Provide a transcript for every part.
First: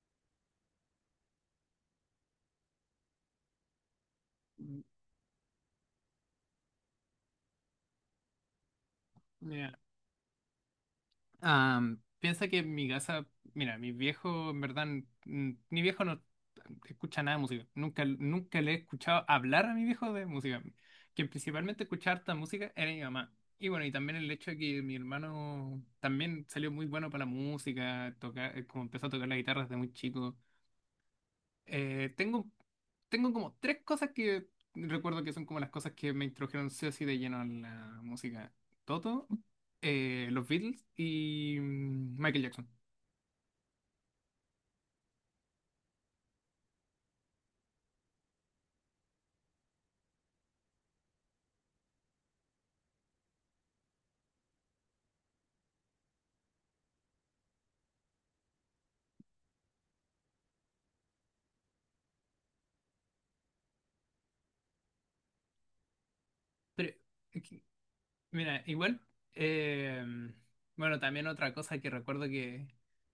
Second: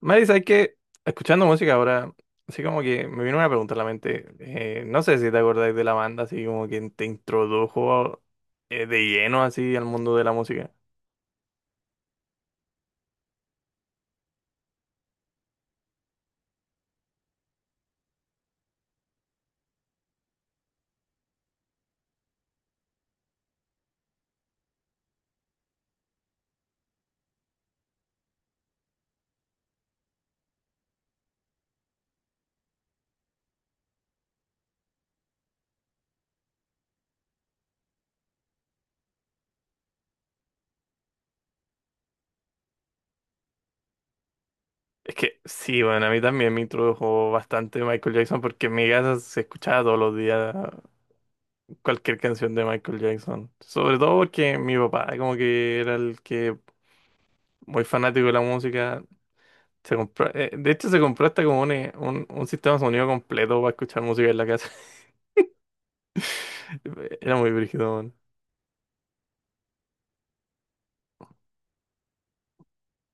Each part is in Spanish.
Maris, hay que, escuchando música ahora, así como que me vino una pregunta a la mente. No sé si te acordáis de la banda, así como que te introdujo de lleno así Mira, al mundo de la música. Piensa que en mi casa, mira, mi viejo, en verdad, mi viejo no escucha nada de música. Nunca, nunca le he escuchado hablar a mi viejo de música. Quien principalmente escuchaba harta música era mi mamá. Y bueno, y también el hecho de que mi hermano también salió muy bueno para la música, tocar, como empezó a tocar la guitarra desde muy chico. Eh, tengo, tengo como tres cosas que recuerdo que son como las cosas que me introdujeron sí o sí de lleno a la música. Toto, los Beatles y Michael Jackson. Es que sí, bueno, a mí también me introdujo bastante Michael Jackson porque en mi casa se escuchaba todos los días cualquier canción de Michael Jackson. Sobre todo porque mi papá como que era el que muy fanático de la música. Se compró, de hecho se compró hasta como un, un sistema de sonido completo para escuchar música en la casa. Pero, Era ok, muy brígido, weón. Mira, igual, eh, bueno, también otra cosa que recuerdo que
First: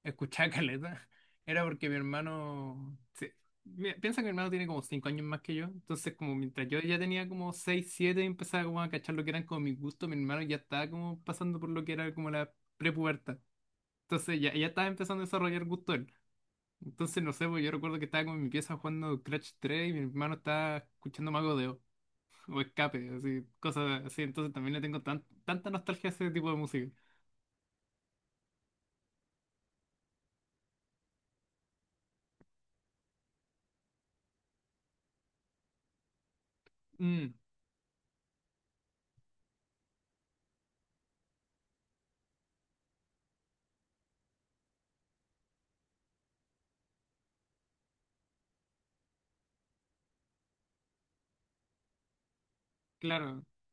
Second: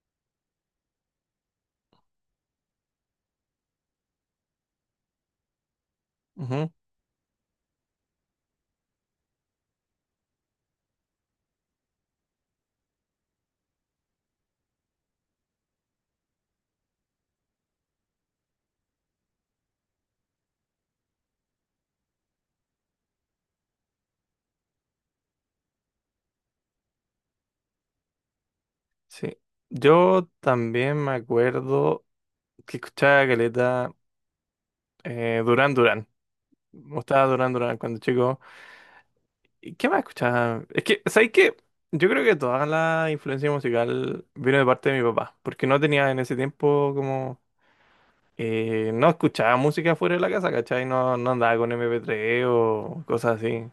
escuchaba caleta era porque mi hermano, sí, mira, piensa que mi hermano tiene como 5 años más que yo, entonces como mientras Ujú. yo ya tenía como 6 7 y empezaba como a cachar lo que eran como mis gustos, mi hermano ya estaba como pasando por lo que era como la prepubertad, entonces ya, ya estaba empezando a desarrollar gusto él. Entonces, no sé, pues yo recuerdo que estaba como en mi pieza jugando Crash 3 y mi hermano estaba escuchando Mago de Oz o escape, así, cosas así. Entonces también le tengo tanta nostalgia a ese tipo de música. Sí. Yo también me acuerdo que escuchaba caleta Durán Durán. Me gustaba Mm, Durán Durán cuando chico. ¿Y qué más escuchaba? Es que, ¿sabes qué? Yo creo que toda la influencia musical vino de parte de mi papá, porque no tenía en ese tiempo como, no escuchaba música fuera de la casa, ¿cachai? No, no andaba con MP3 o cosas claro, así.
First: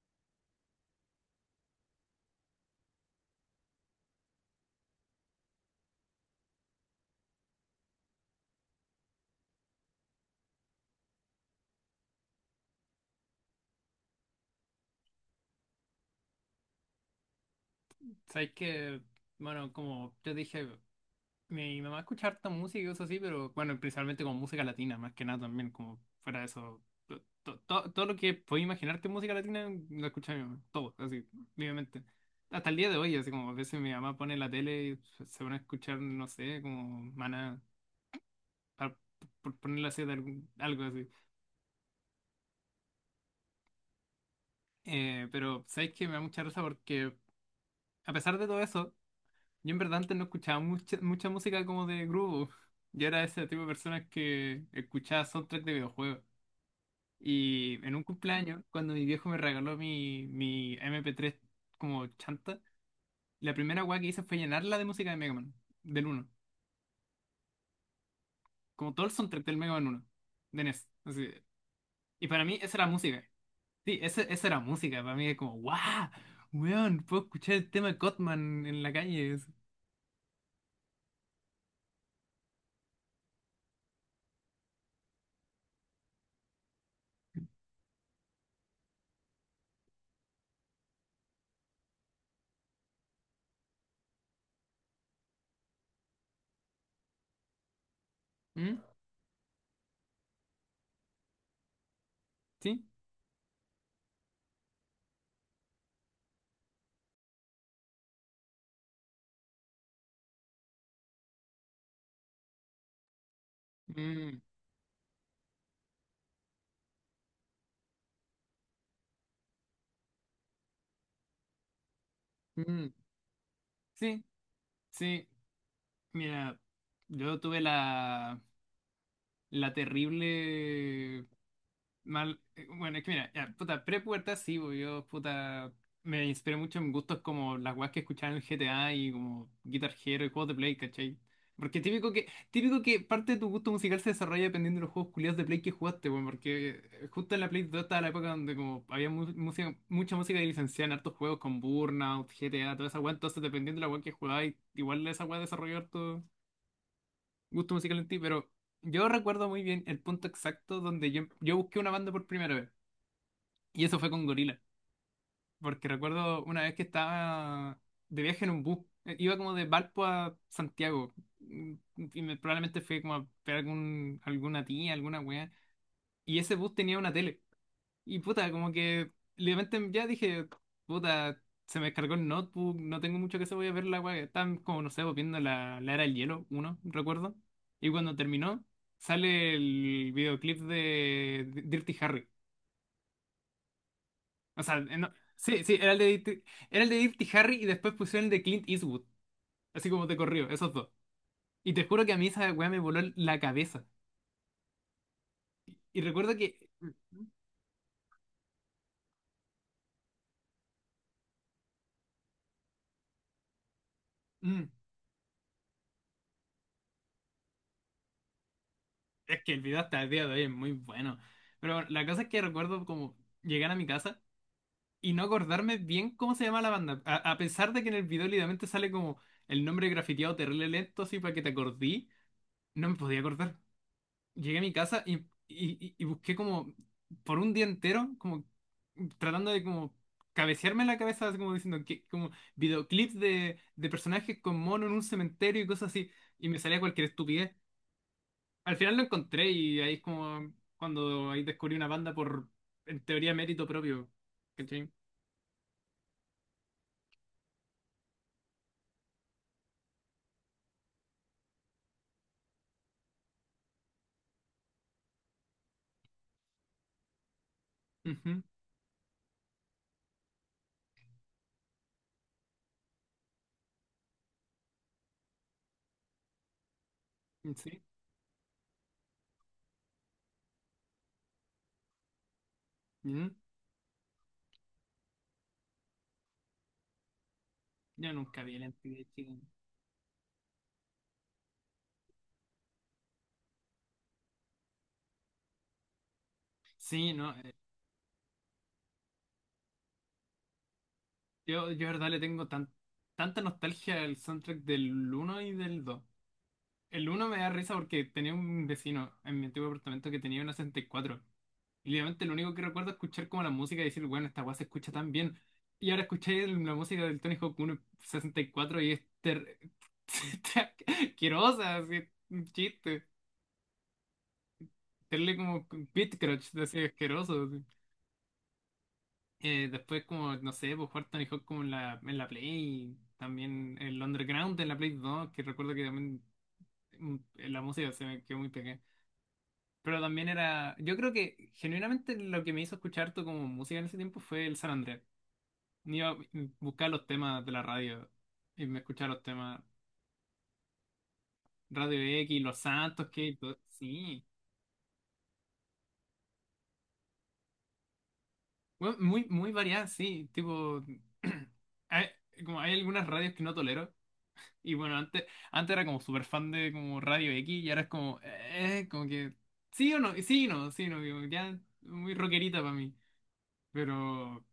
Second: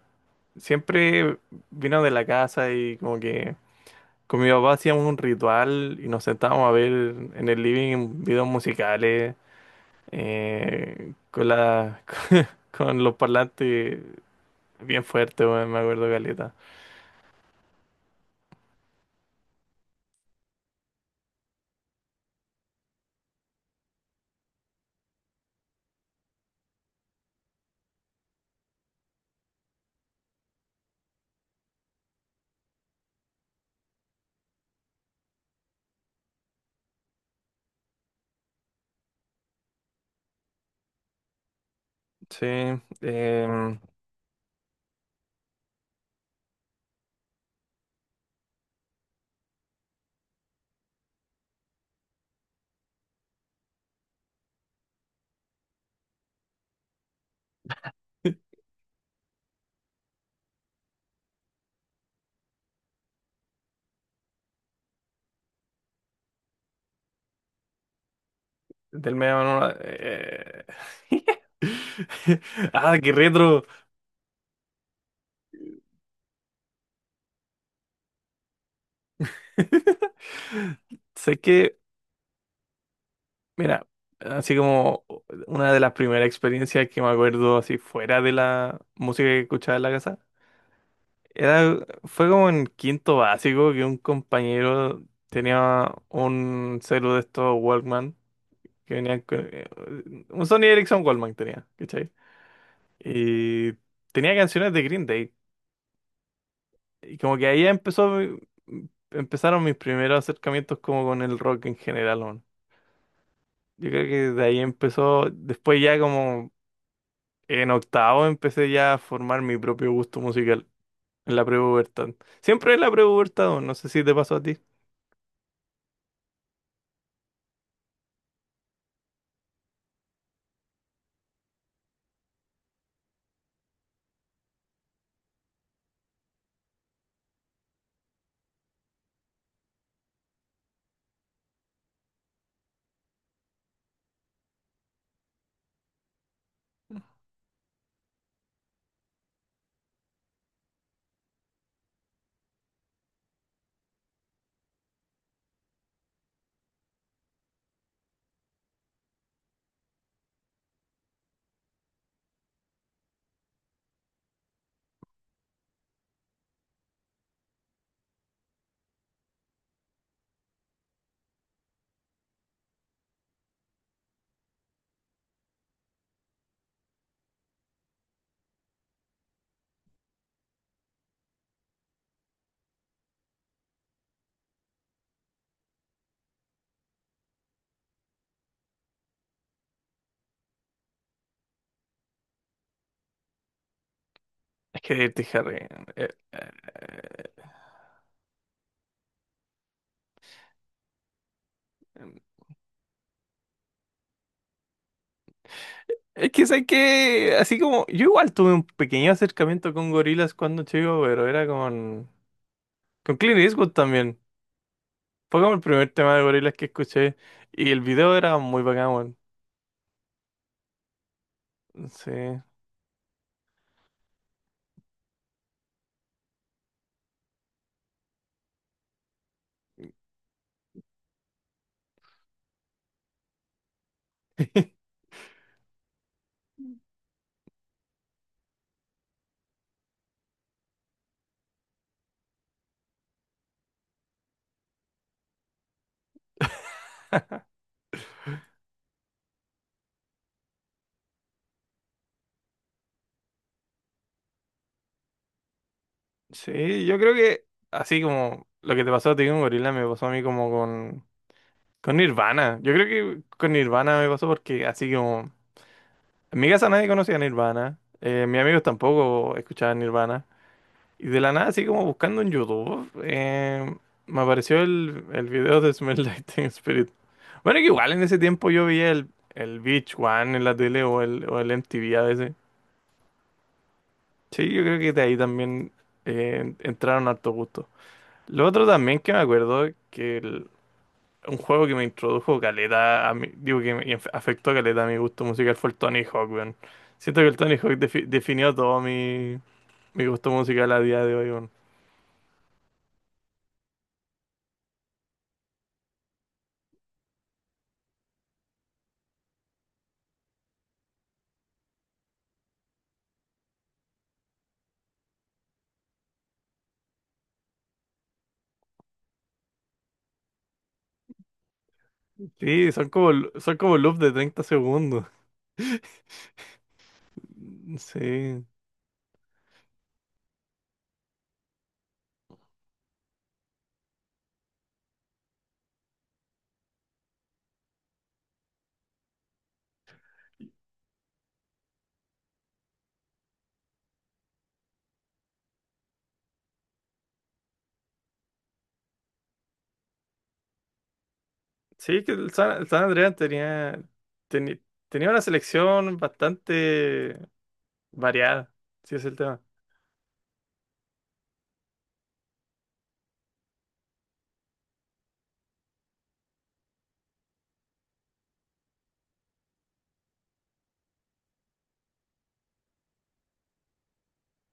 Siempre vino de la casa y como que con mi papá hacíamos un ritual y nos sentábamos a ver en el living videos musicales, eh, con la, con los parlantes bien fuertes, weón, me acuerdo caleta. sabes que, bueno, como yo dije, mi mamá escucha harta música y cosas así, pero bueno, principalmente como música latina, más que nada también, como fuera de eso. Todo lo que podía imaginarte en música latina lo escucha mi mamá, todo, así, libremente. Hasta el día de hoy, así como a veces mi mamá pone la tele y se pone a escuchar, no sé, como Maná, pa- por ponerle así de algo así. Sí, em, Pero sabéis que me da mucha risa porque, a pesar de todo eso, yo en verdad antes no escuchaba mucha música como de grupo. Yo era ese tipo de personas que escuchaba soundtrack de videojuegos. Y en un cumpleaños, cuando mi viejo me regaló mi mp tres como chanta, la primera weá que hice fue llenarla de música de Mega Man, del 1. Como todo el del medio soundtrack del no. Mega Man 1 de NES. Así. Y para mí, esa era Ah, qué música. retro. Sí, esa era música. Para mí es como, ¡guau! Weón, puedo escuchar el tema de Cotman en la calle. Sé que, mira, así como una de las primeras experiencias que me acuerdo así fuera de la música que escuchaba en la casa. Fue como en quinto básico que un compañero tenía un celu de estos Walkman ¿Mm? que venían con, un Sony Ericsson Walkman tenía, ¿cachai? ¿Sí? Y tenía canciones de Green Day. Y como que ahí empezó, empezaron mis primeros acercamientos como con el rock en general, weón. Yo creo que Mm, de ahí empezó, después ya como en octavo empecé ya a formar mi propio gusto musical en la prepubertad. Siempre en la mm, prepubertad, weón, no sé si te sí, pasó a ti. sí. Mira, yo tuve la terrible. Mal, bueno, es que mira, ya, puta, pre-pubertad sí, bo, yo, puta, me inspiré mucho en gustos como las weas que escuchaba en el GTA y como Guitar Hero y juegos de Play, ¿cachai? Porque típico que parte de tu gusto musical se desarrolla dependiendo de los juegos culiados de Play que jugaste, bueno, porque justo en la Play 2 estaba la época donde como había mucha música licenciada en hartos juegos con Burnout, GTA, toda esa wea, entonces dependiendo de la wea que jugabas, igual esa wea desarrolló harto gusto musical en ti, pero yo recuerdo muy bien el punto exacto donde yo busqué una banda por primera vez. Y eso fue con Gorila, porque recuerdo una vez que estaba de viaje en un bus, iba como de Valpo a Santiago, mm, y probablemente fui como a ver alguna tía, alguna wea, y ese bus tenía una tele, y puta, como que de repente ya dije, puta, se me descargó el notebook, no tengo mucho que hacer, voy a ver la wea, estaban como, no sé, pues, viendo la Era del Hielo, uno, recuerdo, y cuando terminó, sale el videoclip de Dirty Harry. O sea, Es que Dirty sí, Harry. sí, era el de, eh, Dirty- era el de Dirty eh, Harry y después pusieron el de Clint Eastwood, así como te corrió, esos dos. Y te juro que a mí esa weá me voló la cabeza. Y es recuerdo que que... sé que. Así como. Yo igual tuve un pequeño acercamiento con gorilas cuando chico, pero era con. Con Clint Eastwood también. mm, Fue como el primer tema de gorilas que escuché. Y el video era muy bacán, weón. es que el video hasta el día de hoy es muy bueno. Pero bueno, la cosa es que Sí. recuerdo como llegar a mi casa y no acordarme bien cómo se llama la banda. A pesar de que en el video literalmente sale como el nombre grafiteado terrible lento, así para que te acordí, no me podía acordar. Llegué a mi casa y, busqué como por un día entero, como tratando de como cabecearme la cabeza, así como diciendo que como videoclips de personajes con mono en un cementerio y cosas así, y me salía cualquier estupidez. Al final lo encontré y ahí es como cuando ahí descubrí una banda por, en teoría, mérito propio. ¿Cachai? Sí, yo creo que. Así como. Lo que te pasó a ti con gorila me pasó a mí como con. Con Nirvana. Yo creo que con Nirvana me pasó porque así como. En mi casa nadie conocía a Nirvana. Mis Ujú, amigos tampoco escuchaban Nirvana. Y de la nada, así como buscando en YouTube, me apareció el video de Smell Like Teen Spirit. mm, Bueno, que sí. igual en ese tiempo yo veía el Beach One en la tele o el MTV a veces. Ujú. Sí, yo creo que de ahí también entraron harto gusto. Yo nunca Lo vi el otro también MTV, que me chico. acuerdo es que un juego que me introdujo caleta, a mi, digo que me afectó caleta a mi gusto musical fue el Tony Hawk, weón. Sí, Siento que no. el Tony Hawk definió todo mi gusto musical a día de hoy. De verdad, le tengo tan, tanta nostalgia al soundtrack del uno y del 2. El uno me da risa porque tenía un vecino en mi antiguo apartamento que tenía una 64. Y cuatro. Y obviamente lo único que recuerdo es escuchar como la música y decir, bueno, esta weá se escucha tan bien. Y ahora escuché la música del Tony Hawk 1 en 64 y es ter... asquerosa, así, un Sí, son chiste. como, son como loops de 30 segundos. Tenerle como beat crunch, así, asqueroso, así. Sí. Después como, no sé, pues jugar Tony Hawk como en en la Play, también el Underground en la Play 2, que recuerdo que también mm, la música se me quedó muy pegada. Pero también era, yo creo que genuinamente lo que me hizo escuchar todo como música en ese tiempo fue el San Andrés. Iba a buscar los temas de la radio y me escuchaba los temas Radio Sí, que el X, Los San, el San Santos, Andreas que sí. teni- tenía una selección bastante variada, si Bueno, es el tema. muy variada, sí. Tipo, hay, como hay algunas radios que no tolero. Y bueno, antes era como súper fan de como Radio X y ahora es como, como que sí o no, sí y no, como ya muy rockerita para mí. Pero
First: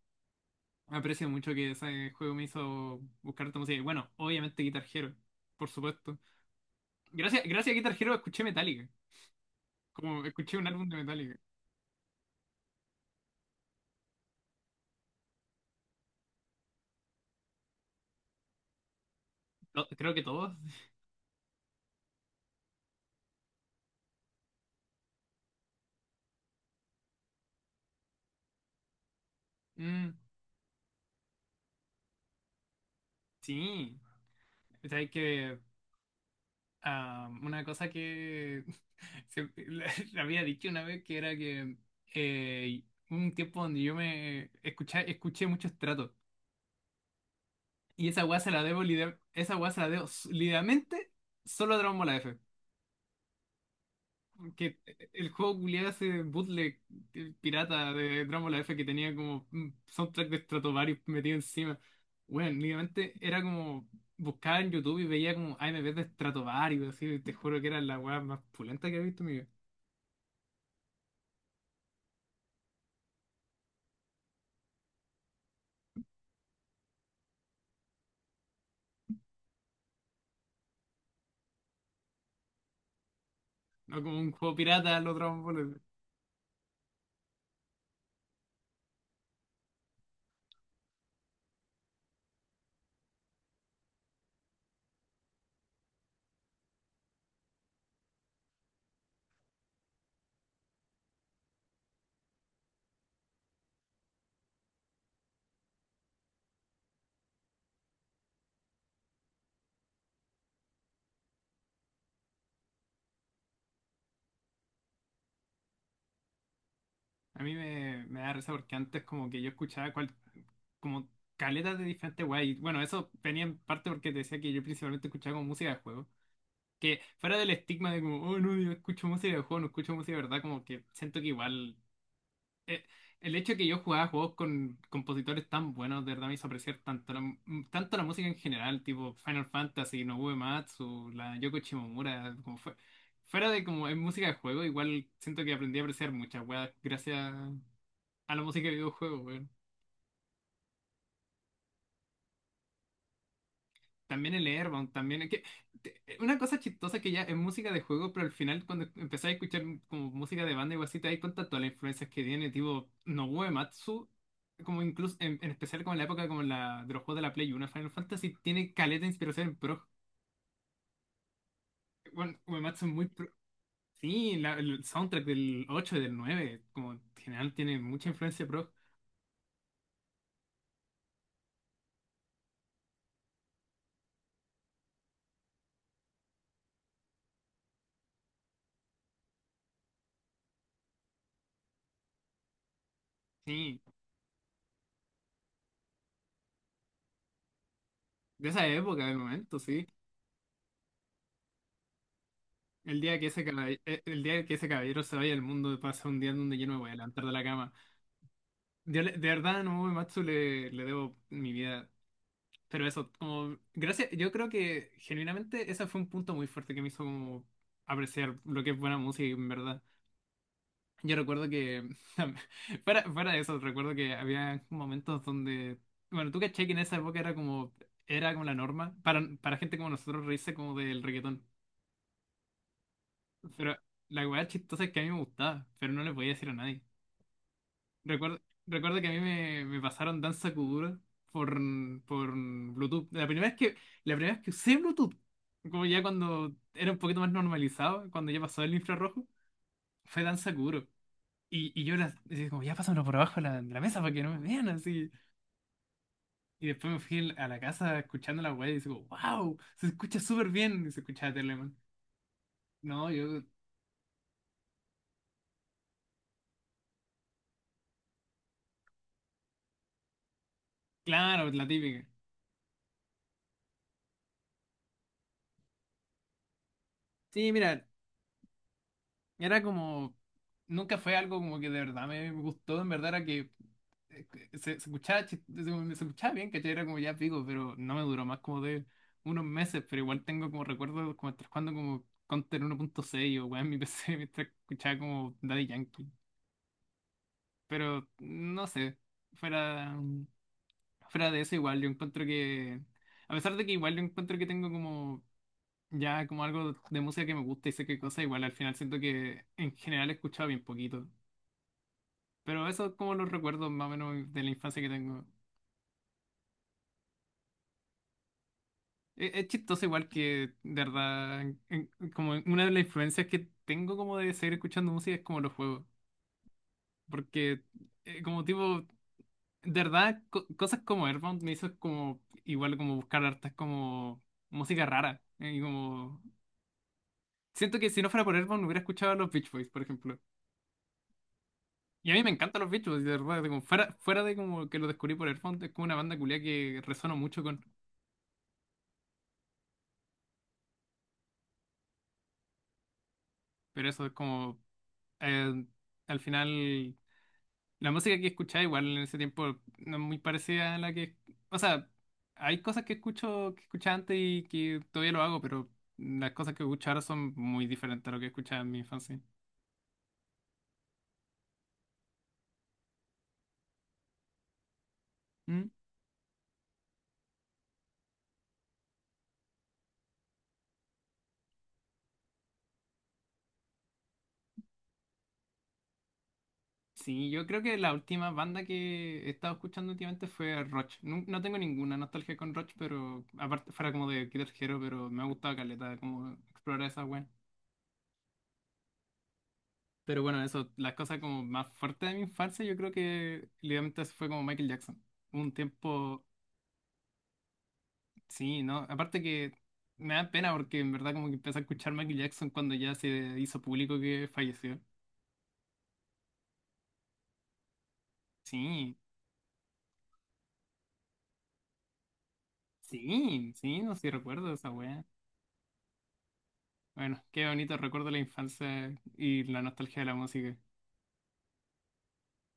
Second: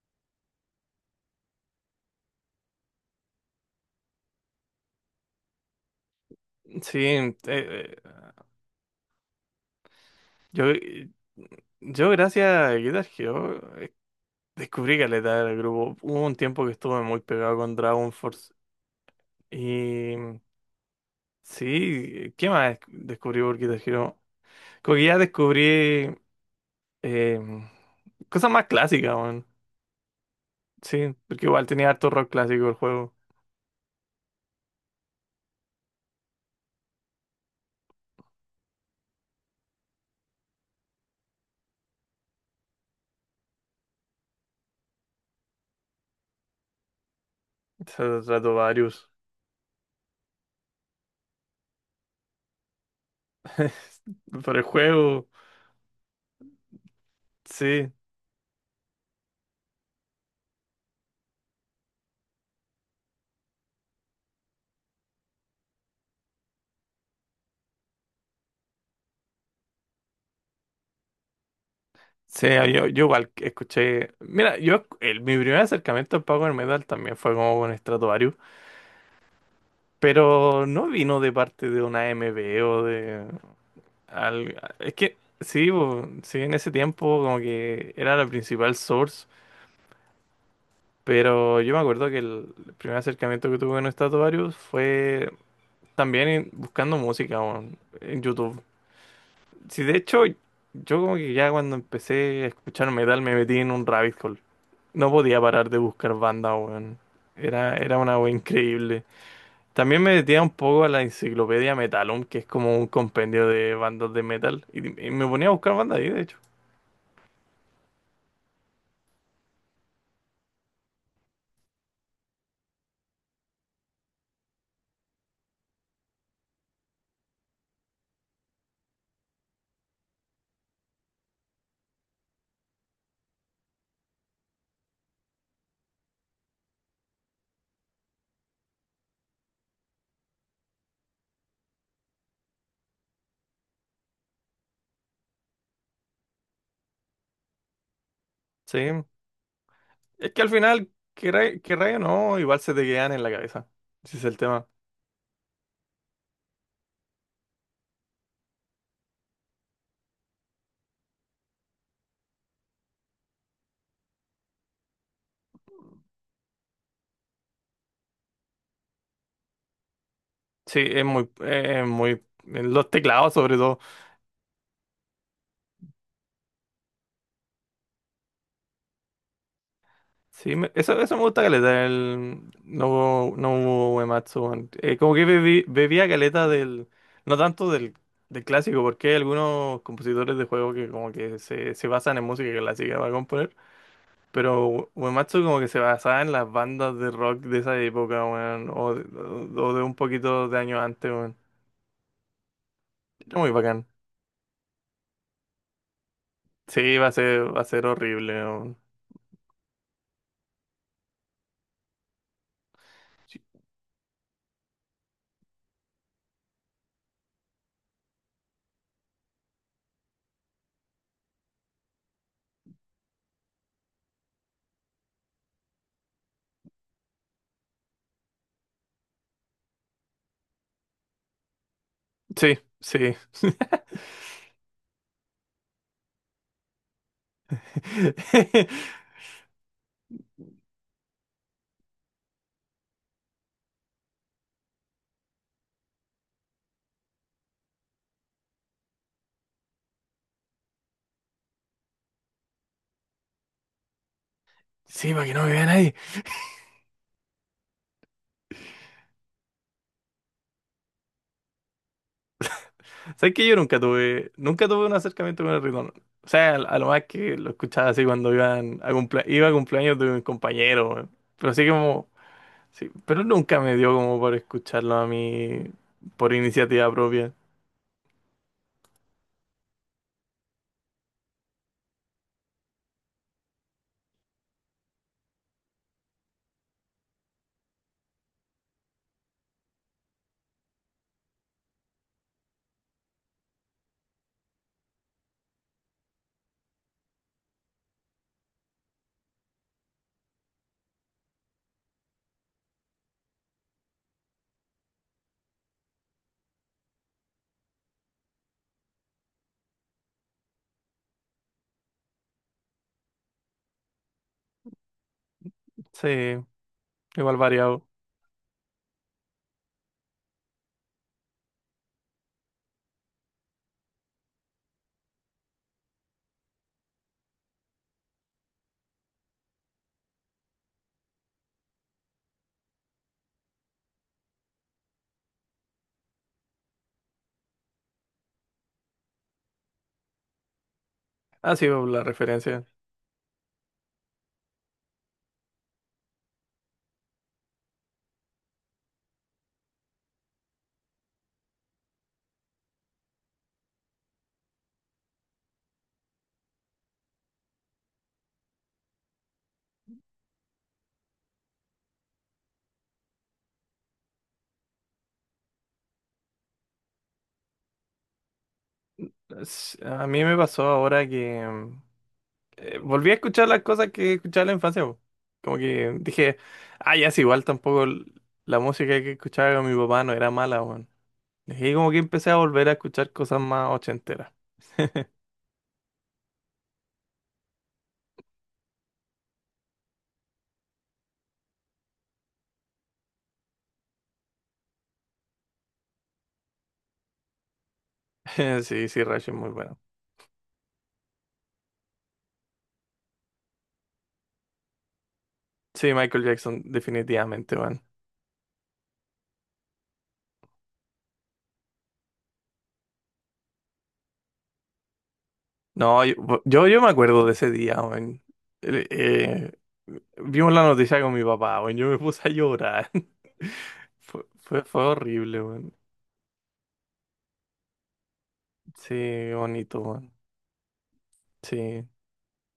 aprecio mucho que ese juego me hizo buscar esta música. Y bueno, obviamente Guitar Hero, por supuesto. Sí, Gracias a Guitar Hero escuché Metallica. Como escuché un yo, álbum de eh, Metallica. yo gracias a Guitar Hero descubrí caleta del grupo. Hubo un tiempo que estuve muy pegado con Dragon Force. Creo Y que todos. sí, ¿qué más descubrí por Guitar Hero? Como que ya descubrí eh, mm, cosas más clásicas, weón. Mm, Sí, porque igual tenía harto rock clásico el juego. sí. Sabes que ah, una cosa que se- le había dicho una vez que era que eh, hubo un tiempo donde yo escuché mucho Stratos. Y Se esa weá se trató la debo, varios. lide- esa weá se la debo literalmente solo a Dragon Ball F. Por el Que juego, el juego culiado ese bootleg, el pirata sí. de Drácula F, que tenía como un soundtrack de Stratovarius metido encima. Bueno, únicamente era como buscaba en YouTube y veía como a M AMVs de Stratovarius, así, te juro que era la weá más pulenta que he visto en mi vida. Sí, ah, yo igual escuché. Mira, yo mi primer acercamiento al power metal también fue como con Stratovarius, pero no vino de parte de una A M AMB o de No como un juego es pirata los que Dragon sí, Ball. bo, sí, en ese tiempo como que era la principal source, pero yo me acuerdo que el primer acercamiento que tuve con Stratovarius fue también buscando música bo, en YouTube. Sí, de hecho, yo como que ya cuando empecé a escuchar metal me metí en un rabbit hole. No podía parar de buscar bandas, weón. Era una wea increíble. También me metía un poco a la enciclopedia Metalum, que es como un compendio de bandas de metal. Y me ponía a buscar bandas ahí, de hecho. A me da risa porque antes como que yo escuchaba cual, como caletas de diferentes weas. Y bueno, eso venía en parte porque te decía que yo principalmente escuchaba como música de juego. Que fuera del estigma de como, oh, no, yo escucho música de juego, no escucho música de verdad, como que siento que igual. eh, el hecho de que yo jugaba juegos con compositores tan buenos, de verdad me hizo apreciar tanto tanto la música en general, tipo Final Fantasy, Nobuo Uematsu, la Yoko Shimomura, como fue. Fuera de como es música de juego, igual siento que aprendí a apreciar muchas weas gracias a la música de Sí. videojuegos. Es que al final, querrá o no, igual se te quedan en la cabeza. Ese es También el el tema. Airbound, también. Es que, una cosa chistosa que ya es música de juego, pero al final cuando empecé a escuchar como música de banda y así, te das cuenta todas las influencias que tiene, tipo Nobuo Matsu como incluso, en especial como en la época como de los juegos de la Play 1, Final Fantasy tiene caleta de inspiración en pro. Sí, es muy Bueno, en Uematsu los es muy pro. teclados, sobre todo. Sí, el soundtrack del 8 y del 9 como en general tiene mucha influencia pro. Sí, eso me gusta caleta, el no no Uematsu, weón. Como que bebía caleta no tanto del clásico, porque hay algunos compositores de juegos que como que se basan en música clásica para componer, Sí, pero Uematsu como que se basaba en las bandas de rock de esa época, de esa weón, o, de época, del momento, o de sí. un poquito de años antes, weón. El día que Era ese muy caballero, bacán. el día que ese caballero se vaya al mundo pasa un día donde yo no me voy a Sí, va a levantar de la ser, va a cama. ser horrible, weón. Yo de verdad, no Matsu le debo mi vida. Pero eso, como, gracias, yo creo que genuinamente ese fue un punto muy fuerte que me hizo como apreciar lo que es buena música, en verdad. Yo recuerdo que, fuera de eso, recuerdo que había momentos donde, bueno, tú caché que en esa época era como la norma para gente como nosotros reírse como del reggaetón. Sí, sí. Pero la weá chistosa es que a mí me gustaba, pero no le podía decir a nadie. Recuerdo, recuerdo que a me pasaron Danza Kuduro por, por Bluetooth. La primera vez que usé Bluetooth, como ya cuando era un poquito más normalizado, cuando ya pasó el infrarrojo, fue Danza Kuduro. Y yo las, decía como, ya pásamelo por abajo de de la mesa para que no me vean así. Sí, para que no me vean ahí. Y después me fui a la casa escuchando la web y digo, wow, se escucha súper bien. Y se escuchaba Telemann. No, ¿Sabes yo, que yo nunca tuve un acercamiento con el reggaetón? O sea, a lo más que lo escuchaba así cuando iba a cumpleaños de un compañero, weón. claro, Pero la así típica. como, sí, pero nunca me dio como por escucharlo a mí por iniciativa propia. Sí, mira, era como, nunca fue algo como que de verdad me gustó, en verdad era que eh, se escuchaba, se escuchaba bien, ¿cachai? Era como ya pico, pero no me duró más como de unos meses, pero igual tengo como recuerdos como estar jugando como Counter 1.6 o weá en mi PC mientras escuchaba como Daddy Yankee. Pero no sé, fuera, fuera de eso igual yo encuentro que, a pesar de que igual yo encuentro que tengo como ya como algo de música que me gusta y sé qué cosa, igual al final siento que en general he escuchado bien poquito. Pero eso es como los recuerdos más o menos de la infancia que tengo. Sí, igual variado. Es chistoso igual que, de verdad, como una de las influencias que tengo como de seguir escuchando música es como los juegos. Porque eh, como tipo, de verdad, cosas como Earthbound me hizo como igual como buscar hartas como música rara. Y como... siento que si no fuera por Earthbound hubiera escuchado a los Beach Boys, por ejemplo. Ha sido la Y a mí me encantan referencia. los Beach Boys, de verdad. Como fuera de como que lo descubrí por Earthbound, es como una banda culia que resono mucho con. Pero eso es como... eh, al final, la música que escuchaba igual en ese tiempo no es muy parecida a la que... O sea, hay cosas que escucho, que escuchaba antes y que todavía lo hago, pero las cosas que escucho ahora son muy diferentes a lo que escuchaba en mi infancia. A mí me pasó ahora que volví a escuchar las cosas que escuchaba en la infancia, po. Como ¿Mm? que dije, ah, ya es igual tampoco la música que escuchaba con mi papá no era mala. Y como que empecé a volver a escuchar cosas más ochenteras. Sí, yo creo que la última banda que he estado escuchando últimamente fue Roch. No, no tengo ninguna nostalgia con Roch, pero aparte fuera como de Guitar Hero, pero me ha gustado caleta como explorar esa wea. Sí, sí, Rush es muy bueno. Pero bueno, eso, las cosas como más fuertes de mi infancia, yo creo que literalmente eso fue como Michael Jackson. Un Sí, tiempo, Michael Jackson, definitivamente, man. sí, ¿no? Aparte que me da pena porque en verdad como que empecé a escuchar Michael Jackson cuando ya se hizo público que falleció. No, yo me acuerdo de ese día, man. El- Sí, eh, Vimos la noticia con mi papá, man. Yo me puse a llorar. Sí, no sé si Fue, recuerdo fue, esa fue wea. horrible, man. Bueno, qué bonito recuerdo la infancia Sí, y la bonito, nostalgia de man. la música. Sí.